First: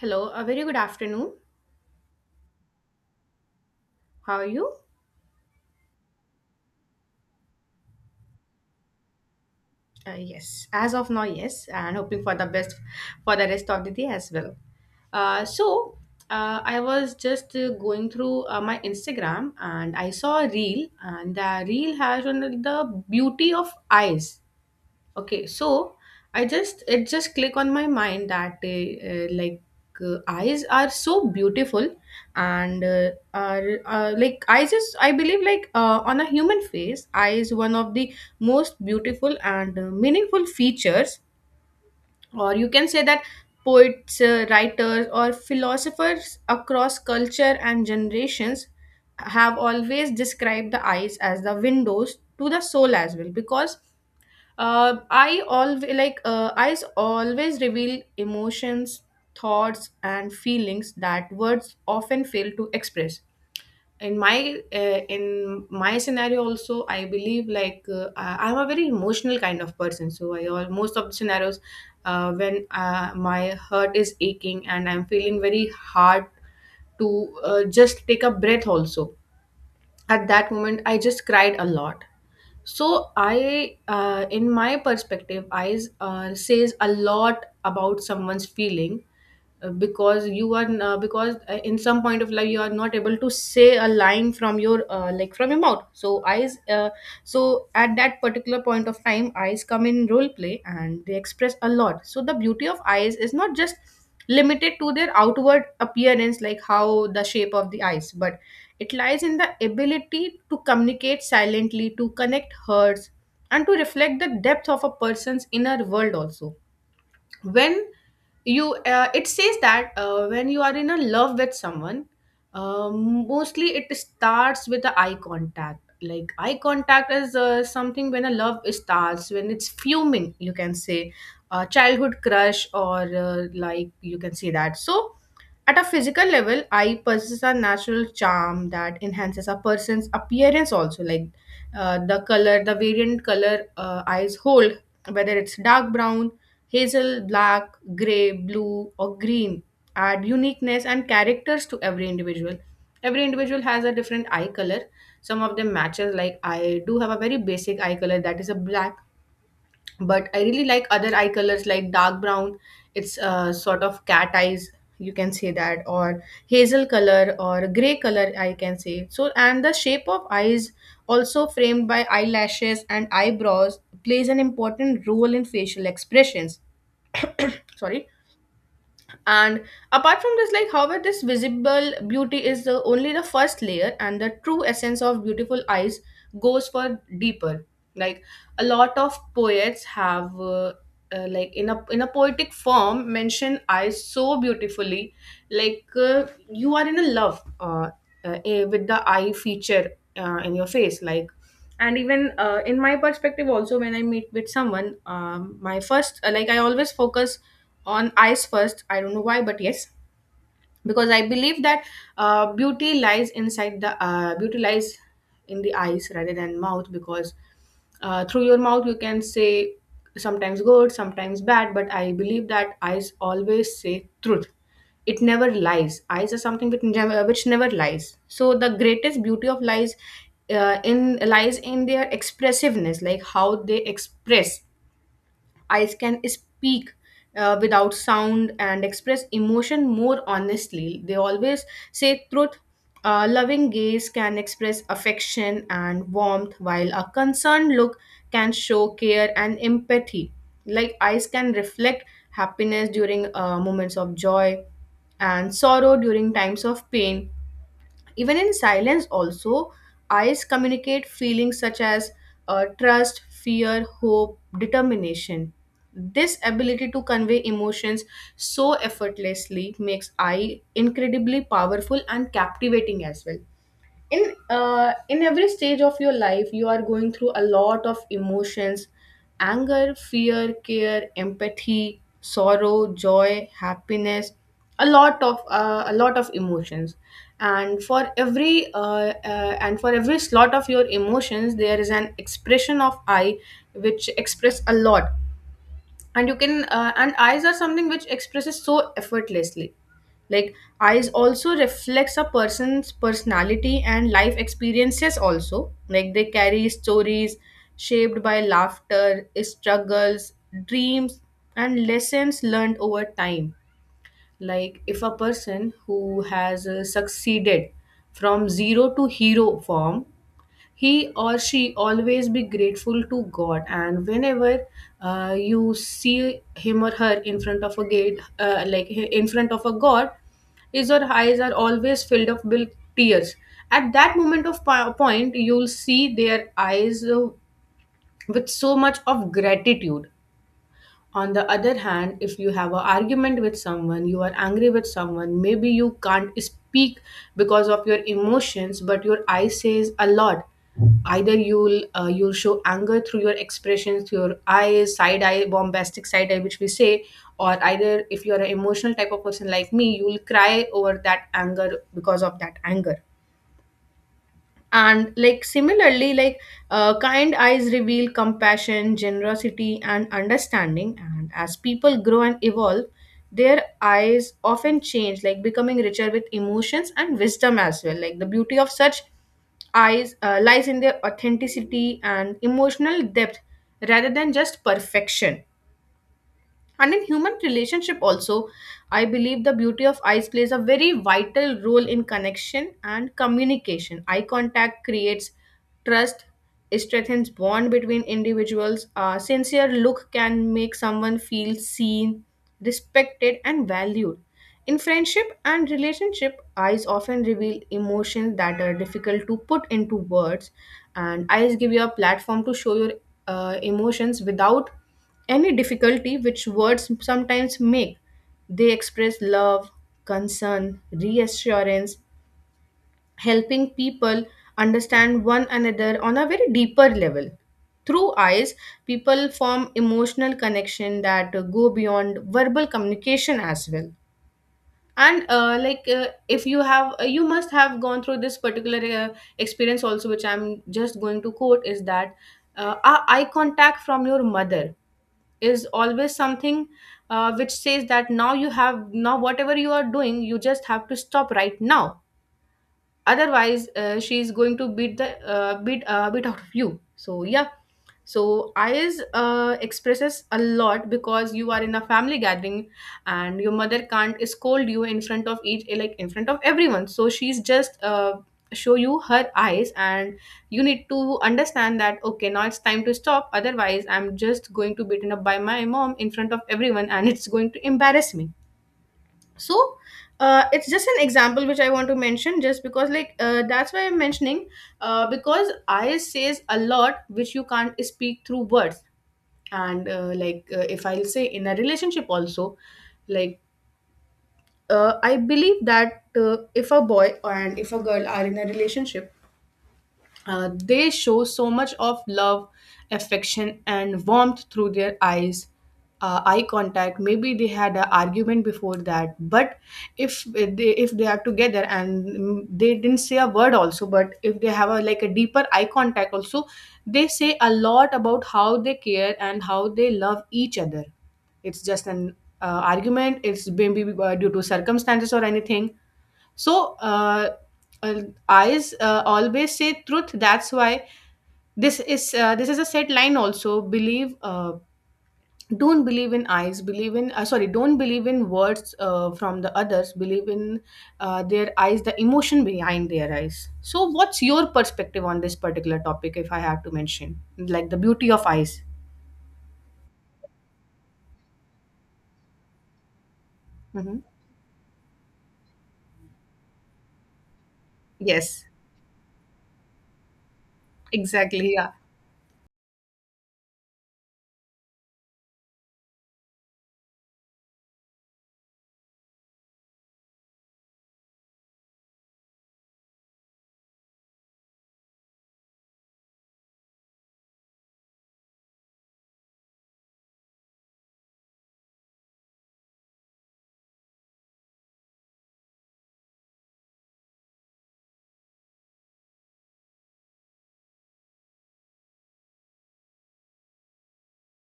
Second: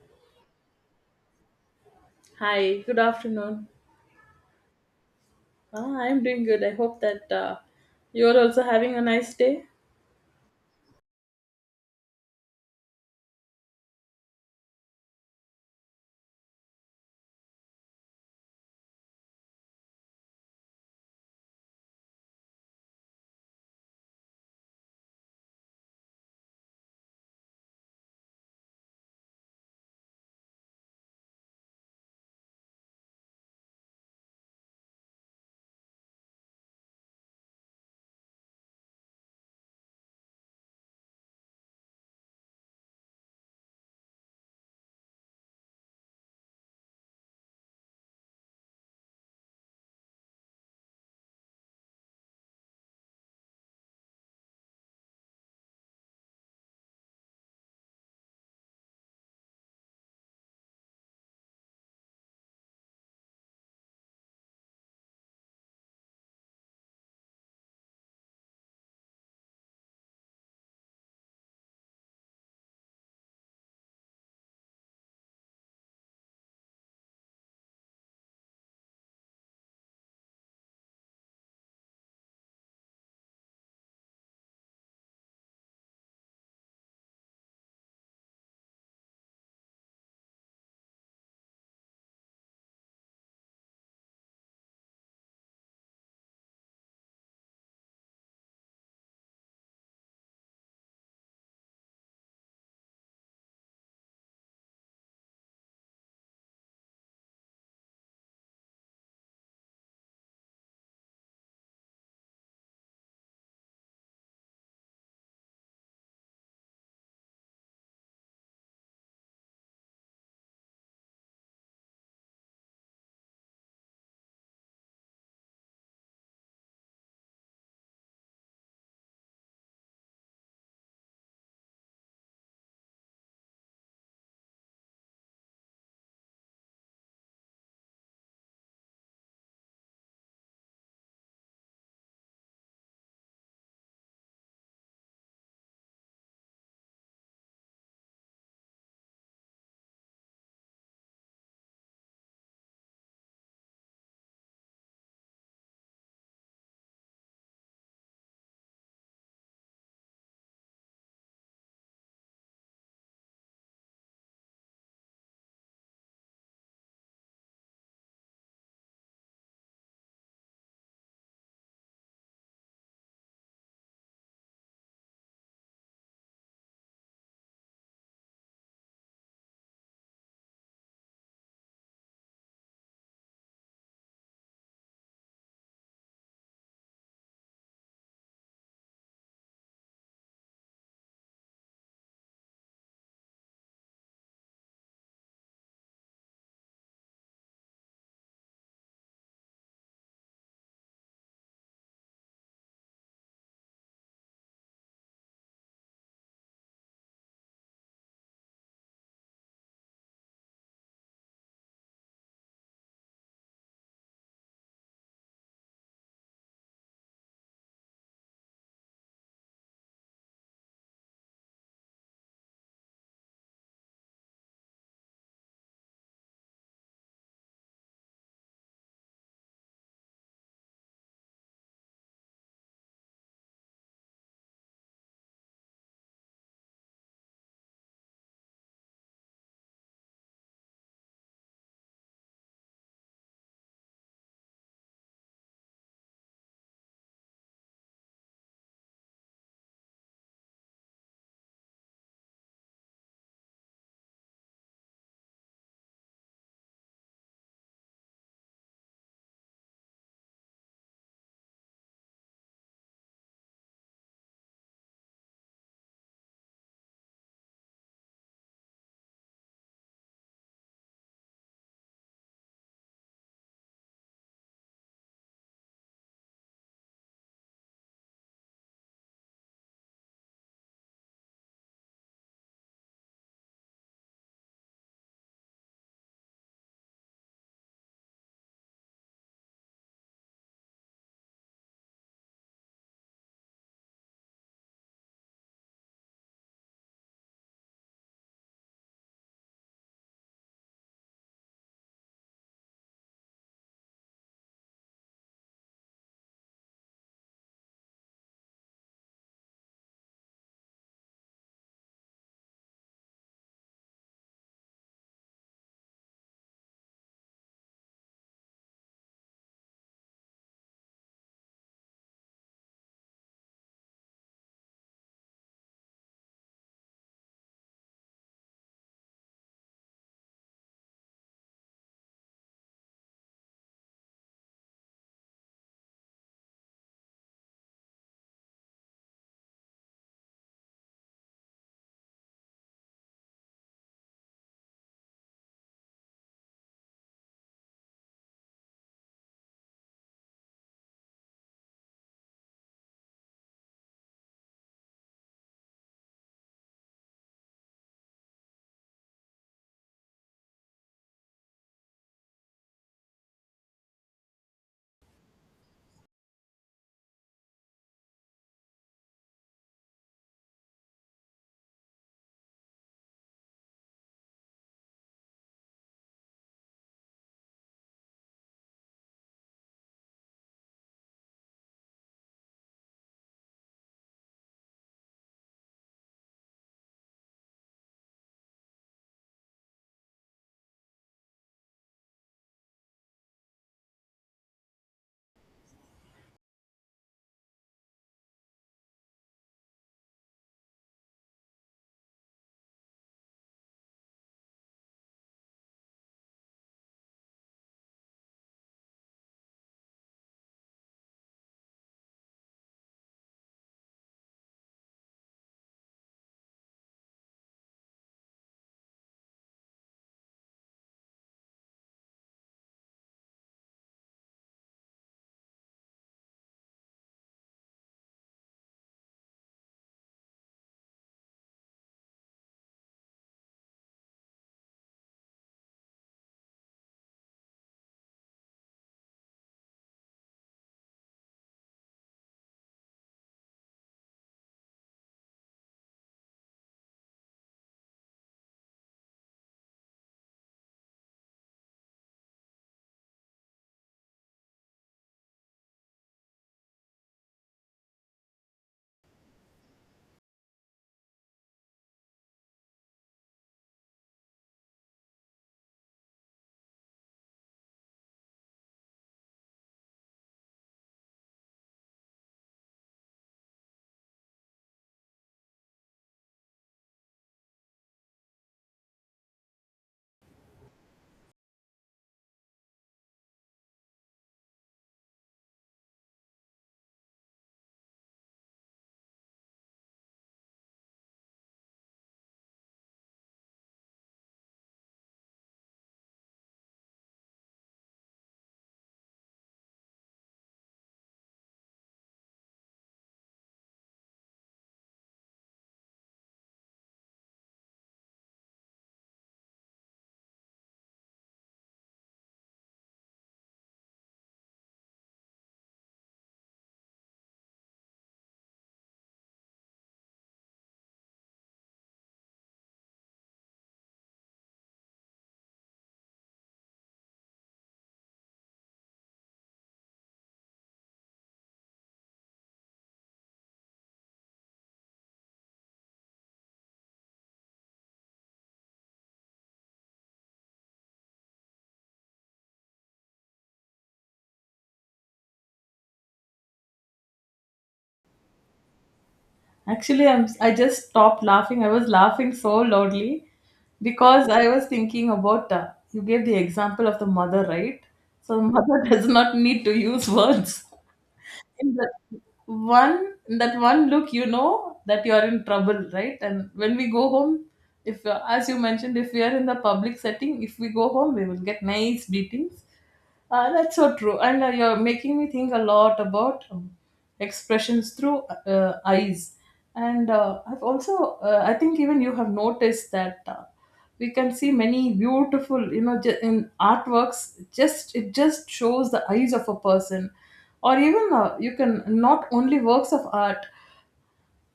Hello, a very good afternoon. Hi, good afternoon. How are you? Ah, I'm doing good. I hope that you're also having a nice day. Yes. As of now, yes, and hoping for the best for the rest of the day as well. Uh, so, I was just going through my Instagram and I saw a reel, and the reel has on the beauty of eyes. Okay, so I just it just click on my mind that eyes are so beautiful and are like eyes is I believe on a human face, eye is one of the most beautiful and meaningful features, or you can say that poets, writers, or philosophers across culture and generations have always described the eyes as the windows to the soul as well because I always always reveal emotions, thoughts, and feelings that words often fail to express. In my scenario, also I believe I'm a very emotional kind of person. So I all most of the scenarios when my heart is aching and I'm feeling very hard to just take a breath. Also at that moment, I just cried a lot. So I in my perspective I says a lot about someone's feeling, because you are because in some point of life you are not able to say a line from your like from your mouth. So eyes so at that particular point of time eyes come in role play and they express a lot. So the beauty of eyes is not just limited to their outward appearance like how the shape of the eyes, but it lies in the ability to communicate silently, to connect hurts, and to reflect the depth of a person's inner world also. When you It says that when you are in a love with someone, mostly it starts with the eye contact. Like eye contact is something when a love starts, when it's fuming, you can say a childhood crush or like you can say that. So at a physical level, eye possesses a natural charm that enhances a person's appearance also, like the color, the variant color eyes hold, whether it's dark brown, hazel, black, grey, blue, or green, add uniqueness and characters to every individual. Every individual has a different eye color. Some of them matches, like I do have a very basic eye color that is a black, but I really like other eye colors like dark brown. It's sort of cat eyes, you can say that, or hazel color or grey color, I can say. So, and the shape of eyes, also framed by eyelashes and eyebrows, plays an important role in facial expressions. Sorry. And apart from this, like, however, this visible beauty is only the first layer, and the true essence of beautiful eyes goes for deeper. Like, a lot of poets have, in a poetic form, mention eyes so beautifully. Like, you are in a love with the eye feature in your face. Like, and even in my perspective also, when I meet with someone, my first I always focus on eyes first. I don't know why, but yes, because I believe that beauty lies in the eyes rather than mouth. Because through your mouth you can say sometimes good, sometimes bad, but I believe that eyes always say truth. It never lies. Eyes are something which never lies. So the greatest beauty of lies in their expressiveness, like how they express. Eyes can speak without sound and express emotion more honestly. They always say truth. A loving gaze can express affection and warmth, while a concerned look can show care and empathy. Like eyes can reflect happiness during moments of joy and sorrow during times of pain. Even in silence, also, eyes communicate feelings such as trust, fear, hope, determination. This ability to convey emotions so effortlessly makes eye incredibly powerful and captivating as well. In every stage of your life, you are going through a lot of emotions: anger, fear, care, empathy, sorrow, joy, happiness, a lot of emotions. And for every and for every slot of your emotions, there is an expression of I which express a lot. And you can and Eyes are something which expresses so effortlessly. Like, eyes also reflects a person's personality and life experiences also. Like, they carry stories shaped by laughter, struggles, dreams, and lessons learned over time. Like if a person who has succeeded from zero to hero form, he or she always be grateful to god. And whenever you see him or her in front of a gate, like in front of a god, his or her eyes are always filled up with tears. At that moment of point, you'll see their eyes with so much of gratitude. On the other hand, if you have an argument with someone, you are angry with someone, maybe you can't speak because of your emotions, but your eye says a lot. Either you'll show anger through your expressions, through your eyes, side eye, bombastic side eye, which we say, or either if you are an emotional type of person like me, you'll cry over that anger because of that anger. And like similarly like Kind eyes reveal compassion, generosity, and understanding. And as people grow and evolve, their eyes often change, like becoming richer with emotions and wisdom as well. Like the beauty of such eyes lies in their authenticity and emotional depth rather than just perfection. And in human relationship also, I believe the beauty of eyes plays a very vital role in connection and communication. Eye contact creates trust. It strengthens bond between individuals. A sincere look can make someone feel seen, respected, and valued. In friendship and relationship, eyes often reveal emotions that are difficult to put into words. And eyes give you a platform to show your emotions without any difficulty which words sometimes make. They express love, concern, reassurance, helping people understand one another on a very deeper level. Through eyes, people form emotional connection that go beyond verbal communication as well. And if you have, you must have gone through this particular experience also, which I'm just going to quote, is that a eye contact from your mother is always something which says that now whatever you are doing, you just have to stop right now. Otherwise she's going to beat the beat beat out of you. So yeah, so eyes expresses a lot. Because you are in a family gathering and your mother can't scold you in front of each like in front of everyone, so she's just show you her eyes, and you need to understand that okay, now it's time to stop. Otherwise I'm just going to beaten up by my mom in front of everyone, and it's going to embarrass me. So it's just an example which I want to mention, just because that's why I'm mentioning, because I says a lot which you can't speak through words. And if I'll say in a relationship also, like, I believe that if a boy and if a girl are in a relationship, they show so much of love, affection, and warmth through their eyes, eye contact. Maybe they had an argument before that, but if they are together and, mm, they didn't say a word also, but if they have a deeper eye contact also, they say a lot about how they care and how they love each other. It's just an argument. It's maybe due to circumstances or anything. So uh, uh, eyes always say truth. That's why this is a set line. Also, believe. Don't believe in eyes, believe in, sorry, don't believe in words from the others, believe in their eyes, the emotion behind their eyes. So what's your perspective on this particular topic, if I have to mention, like the beauty of eyes? Actually, I just stopped laughing. I was laughing so loudly Hmm. because I was thinking about you gave the example of the mother, right? So Yes. mother does not need to use words. Exactly, yeah. In that one in that one look, you know that you are in trouble, right? And when we go home, if as you mentioned, if we are in the public setting, if we go home, we will get nice beatings. That's so true. And you're making me think a lot about expressions through eyes. And I think even you have noticed that we can see many beautiful, you know, in artworks, just it just shows the eyes of a person. Or even you can not only works of art,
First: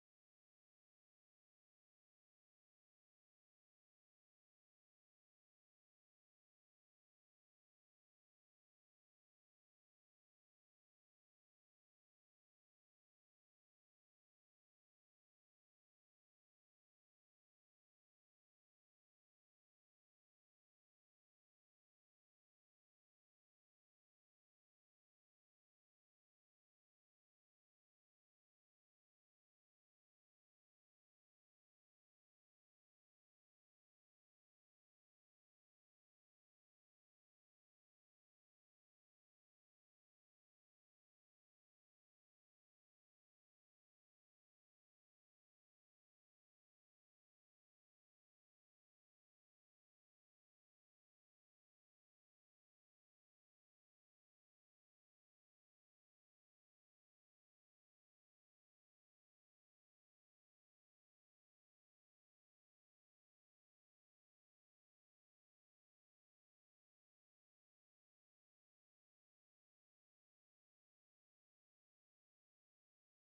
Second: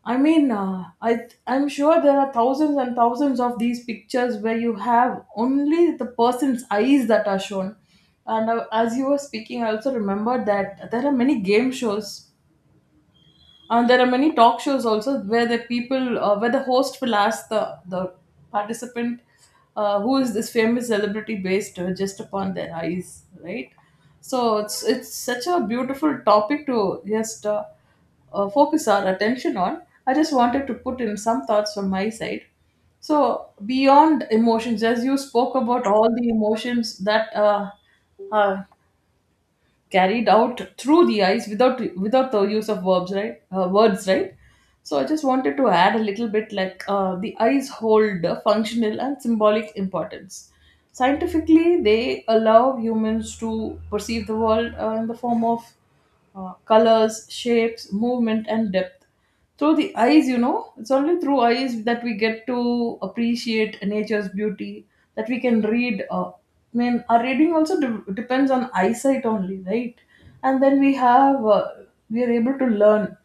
I mean, I'm sure there are thousands and thousands of these pictures where you have only the person's eyes that are shown. And as you were speaking, I also remembered that there are many game shows there are many talk shows also where the people, where the host will ask the participant, who is this famous celebrity based just upon their eyes, right? So it's such a beautiful topic to just focus our attention on. I just wanted to put in some thoughts from my side. So beyond emotions, as you spoke about all the emotions that are carried out through the eyes without the use of verbs, right? Words, right? So I just wanted to add a little bit like the eyes hold a functional and symbolic importance. Scientifically, they allow humans to perceive the world in the form of colors, shapes, movement, and depth. Through the eyes, you know, it's only through eyes that we get to appreciate nature's beauty, that we can read. I mean, our reading also depends on eyesight only, right? And then we have, we are able to learn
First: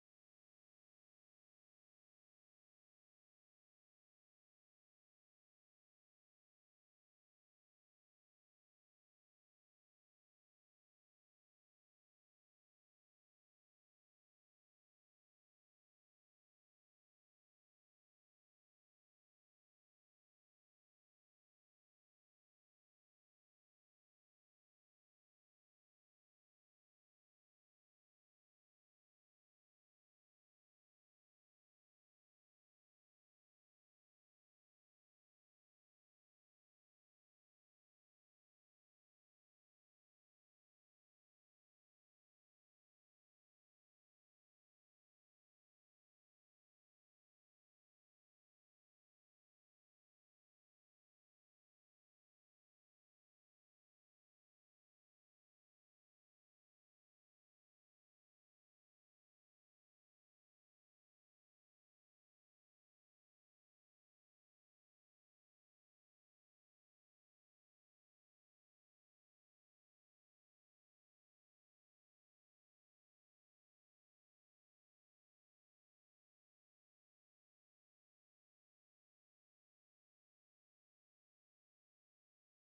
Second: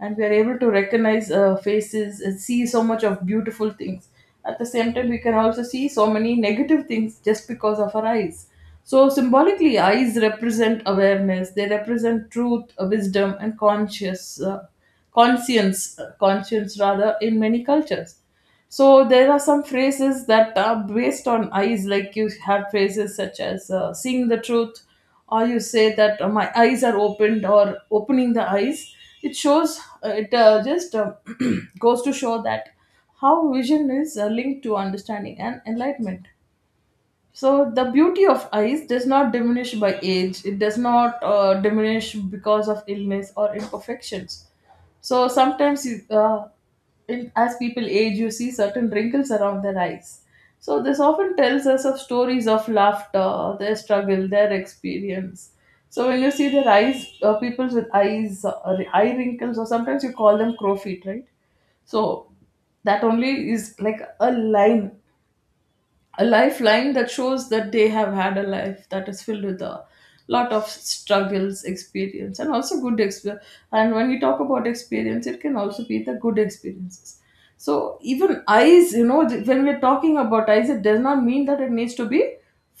and we are able to recognize faces and see so much of beautiful things. At the same time, we can also see so many negative things just because of our eyes. So symbolically, eyes represent awareness, they represent truth, wisdom, and conscious conscience conscience, rather, in many cultures. So there are some phrases that are based on eyes, like you have phrases such as seeing the truth, or you say that my eyes are opened, or opening the eyes. It shows, it just goes to show that how vision is linked to understanding and enlightenment. So the beauty of ice does not diminish by age. It does not diminish because of illness or imperfections. So sometimes, as people age, you see certain wrinkles around their eyes. So this often tells us of stories of laughter, their struggle, their experience. So when you see their eyes, people with eyes, eye wrinkles, or sometimes you call them crow feet, right? So that only is like a lifeline that shows that they have had a life that is filled with a lot of struggles, experience, and also good experience. And when we talk about experience, it can also be the good experiences. So even eyes, you know, when we're talking about eyes, it does not mean that it needs to be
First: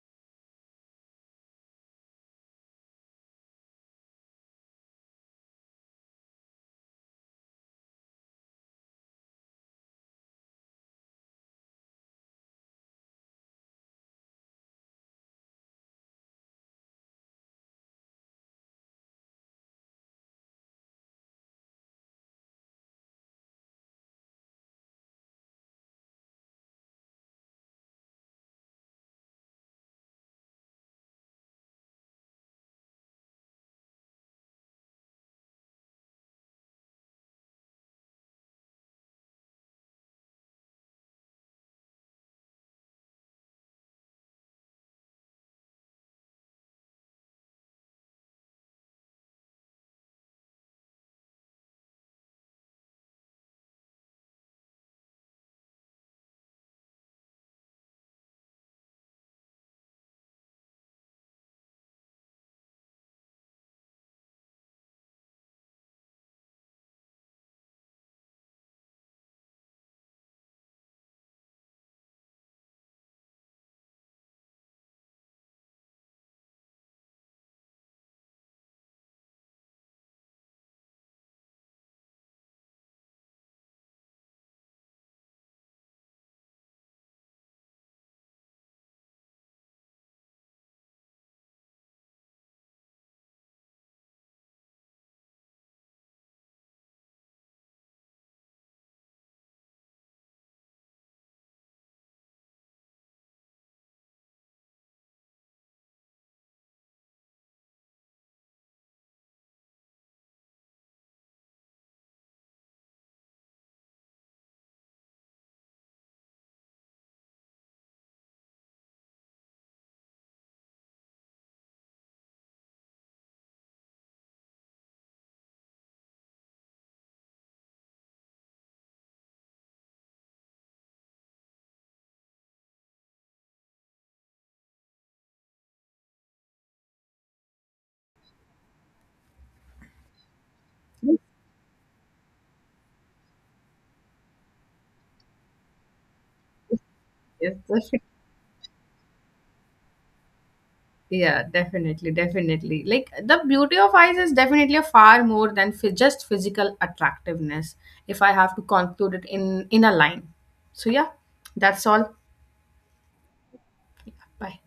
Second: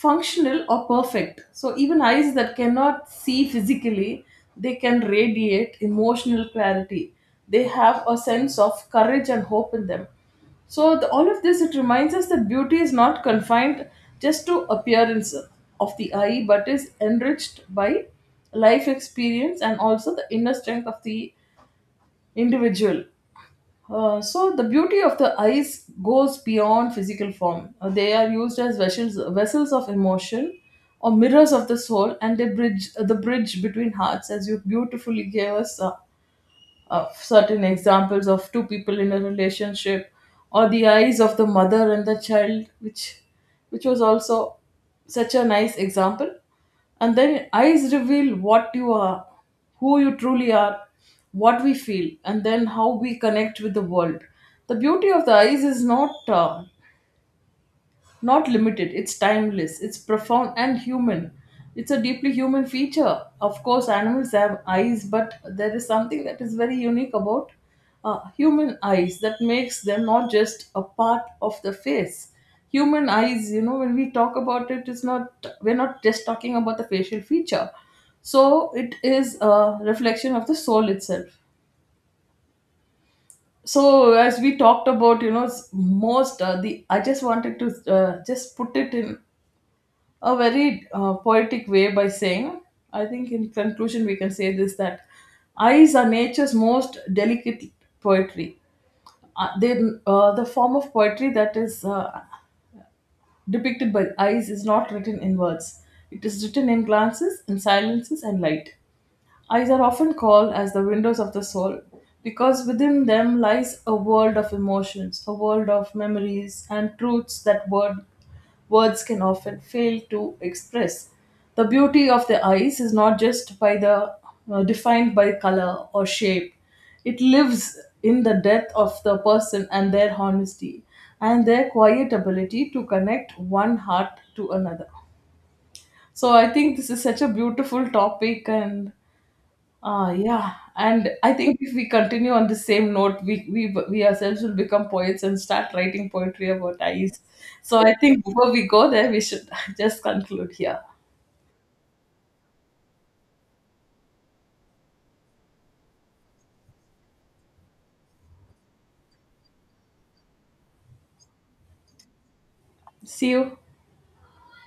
functional or perfect. So even eyes that cannot see physically, they can radiate emotional clarity. They have a sense of courage and hope in them. So all of this, it reminds us that beauty is not confined just to appearance of the eye, but is enriched by life experience and also the inner strength of the individual. So the beauty of the eyes goes beyond physical form. They are used as vessels of emotion or mirrors of the soul, and they bridge the bridge between hearts, as you beautifully gave us of certain examples of two people in a relationship or the eyes of the mother and the child, which was also such a nice example. And then eyes reveal what you are, who you truly are, what we feel, and then how we connect with the world. The beauty of the eyes is not limited, it's timeless, it's profound and human. It's a deeply human feature. Of course animals have eyes, but there is something that is very unique about human eyes that makes them not just a part of the face. Human eyes, you know, when we talk about it, it's not, we're not just talking about the facial feature. So it is a reflection of the soul itself. So as we talked about, you know, s- most the I just wanted to just put it in a very poetic way by saying, I think in conclusion, we can say this, that eyes are nature's most delicate poetry. Uh, they, the form of poetry that is depicted by eyes is not written in words, it is written in glances, in silences, and light. Eyes are often called as the windows of the soul because within them lies a world of emotions, a world of memories and truths that words can often fail to express. The beauty of the eyes is not just by the defined by color or shape. It lives in the depth of the person and their honesty and their quiet ability to connect one heart to another. So I think this is such a beautiful topic. And ah, yeah, and I think if we continue on the same note, we ourselves will become poets and start writing poetry about eyes. Yes, So I yes. think before we go there, we should just conclude here. Yeah, definitely, definitely. Like the beauty of eyes is definitely a far more than just physical attractiveness. If I have to conclude it in a line, so yeah, that's all. See you. Bye.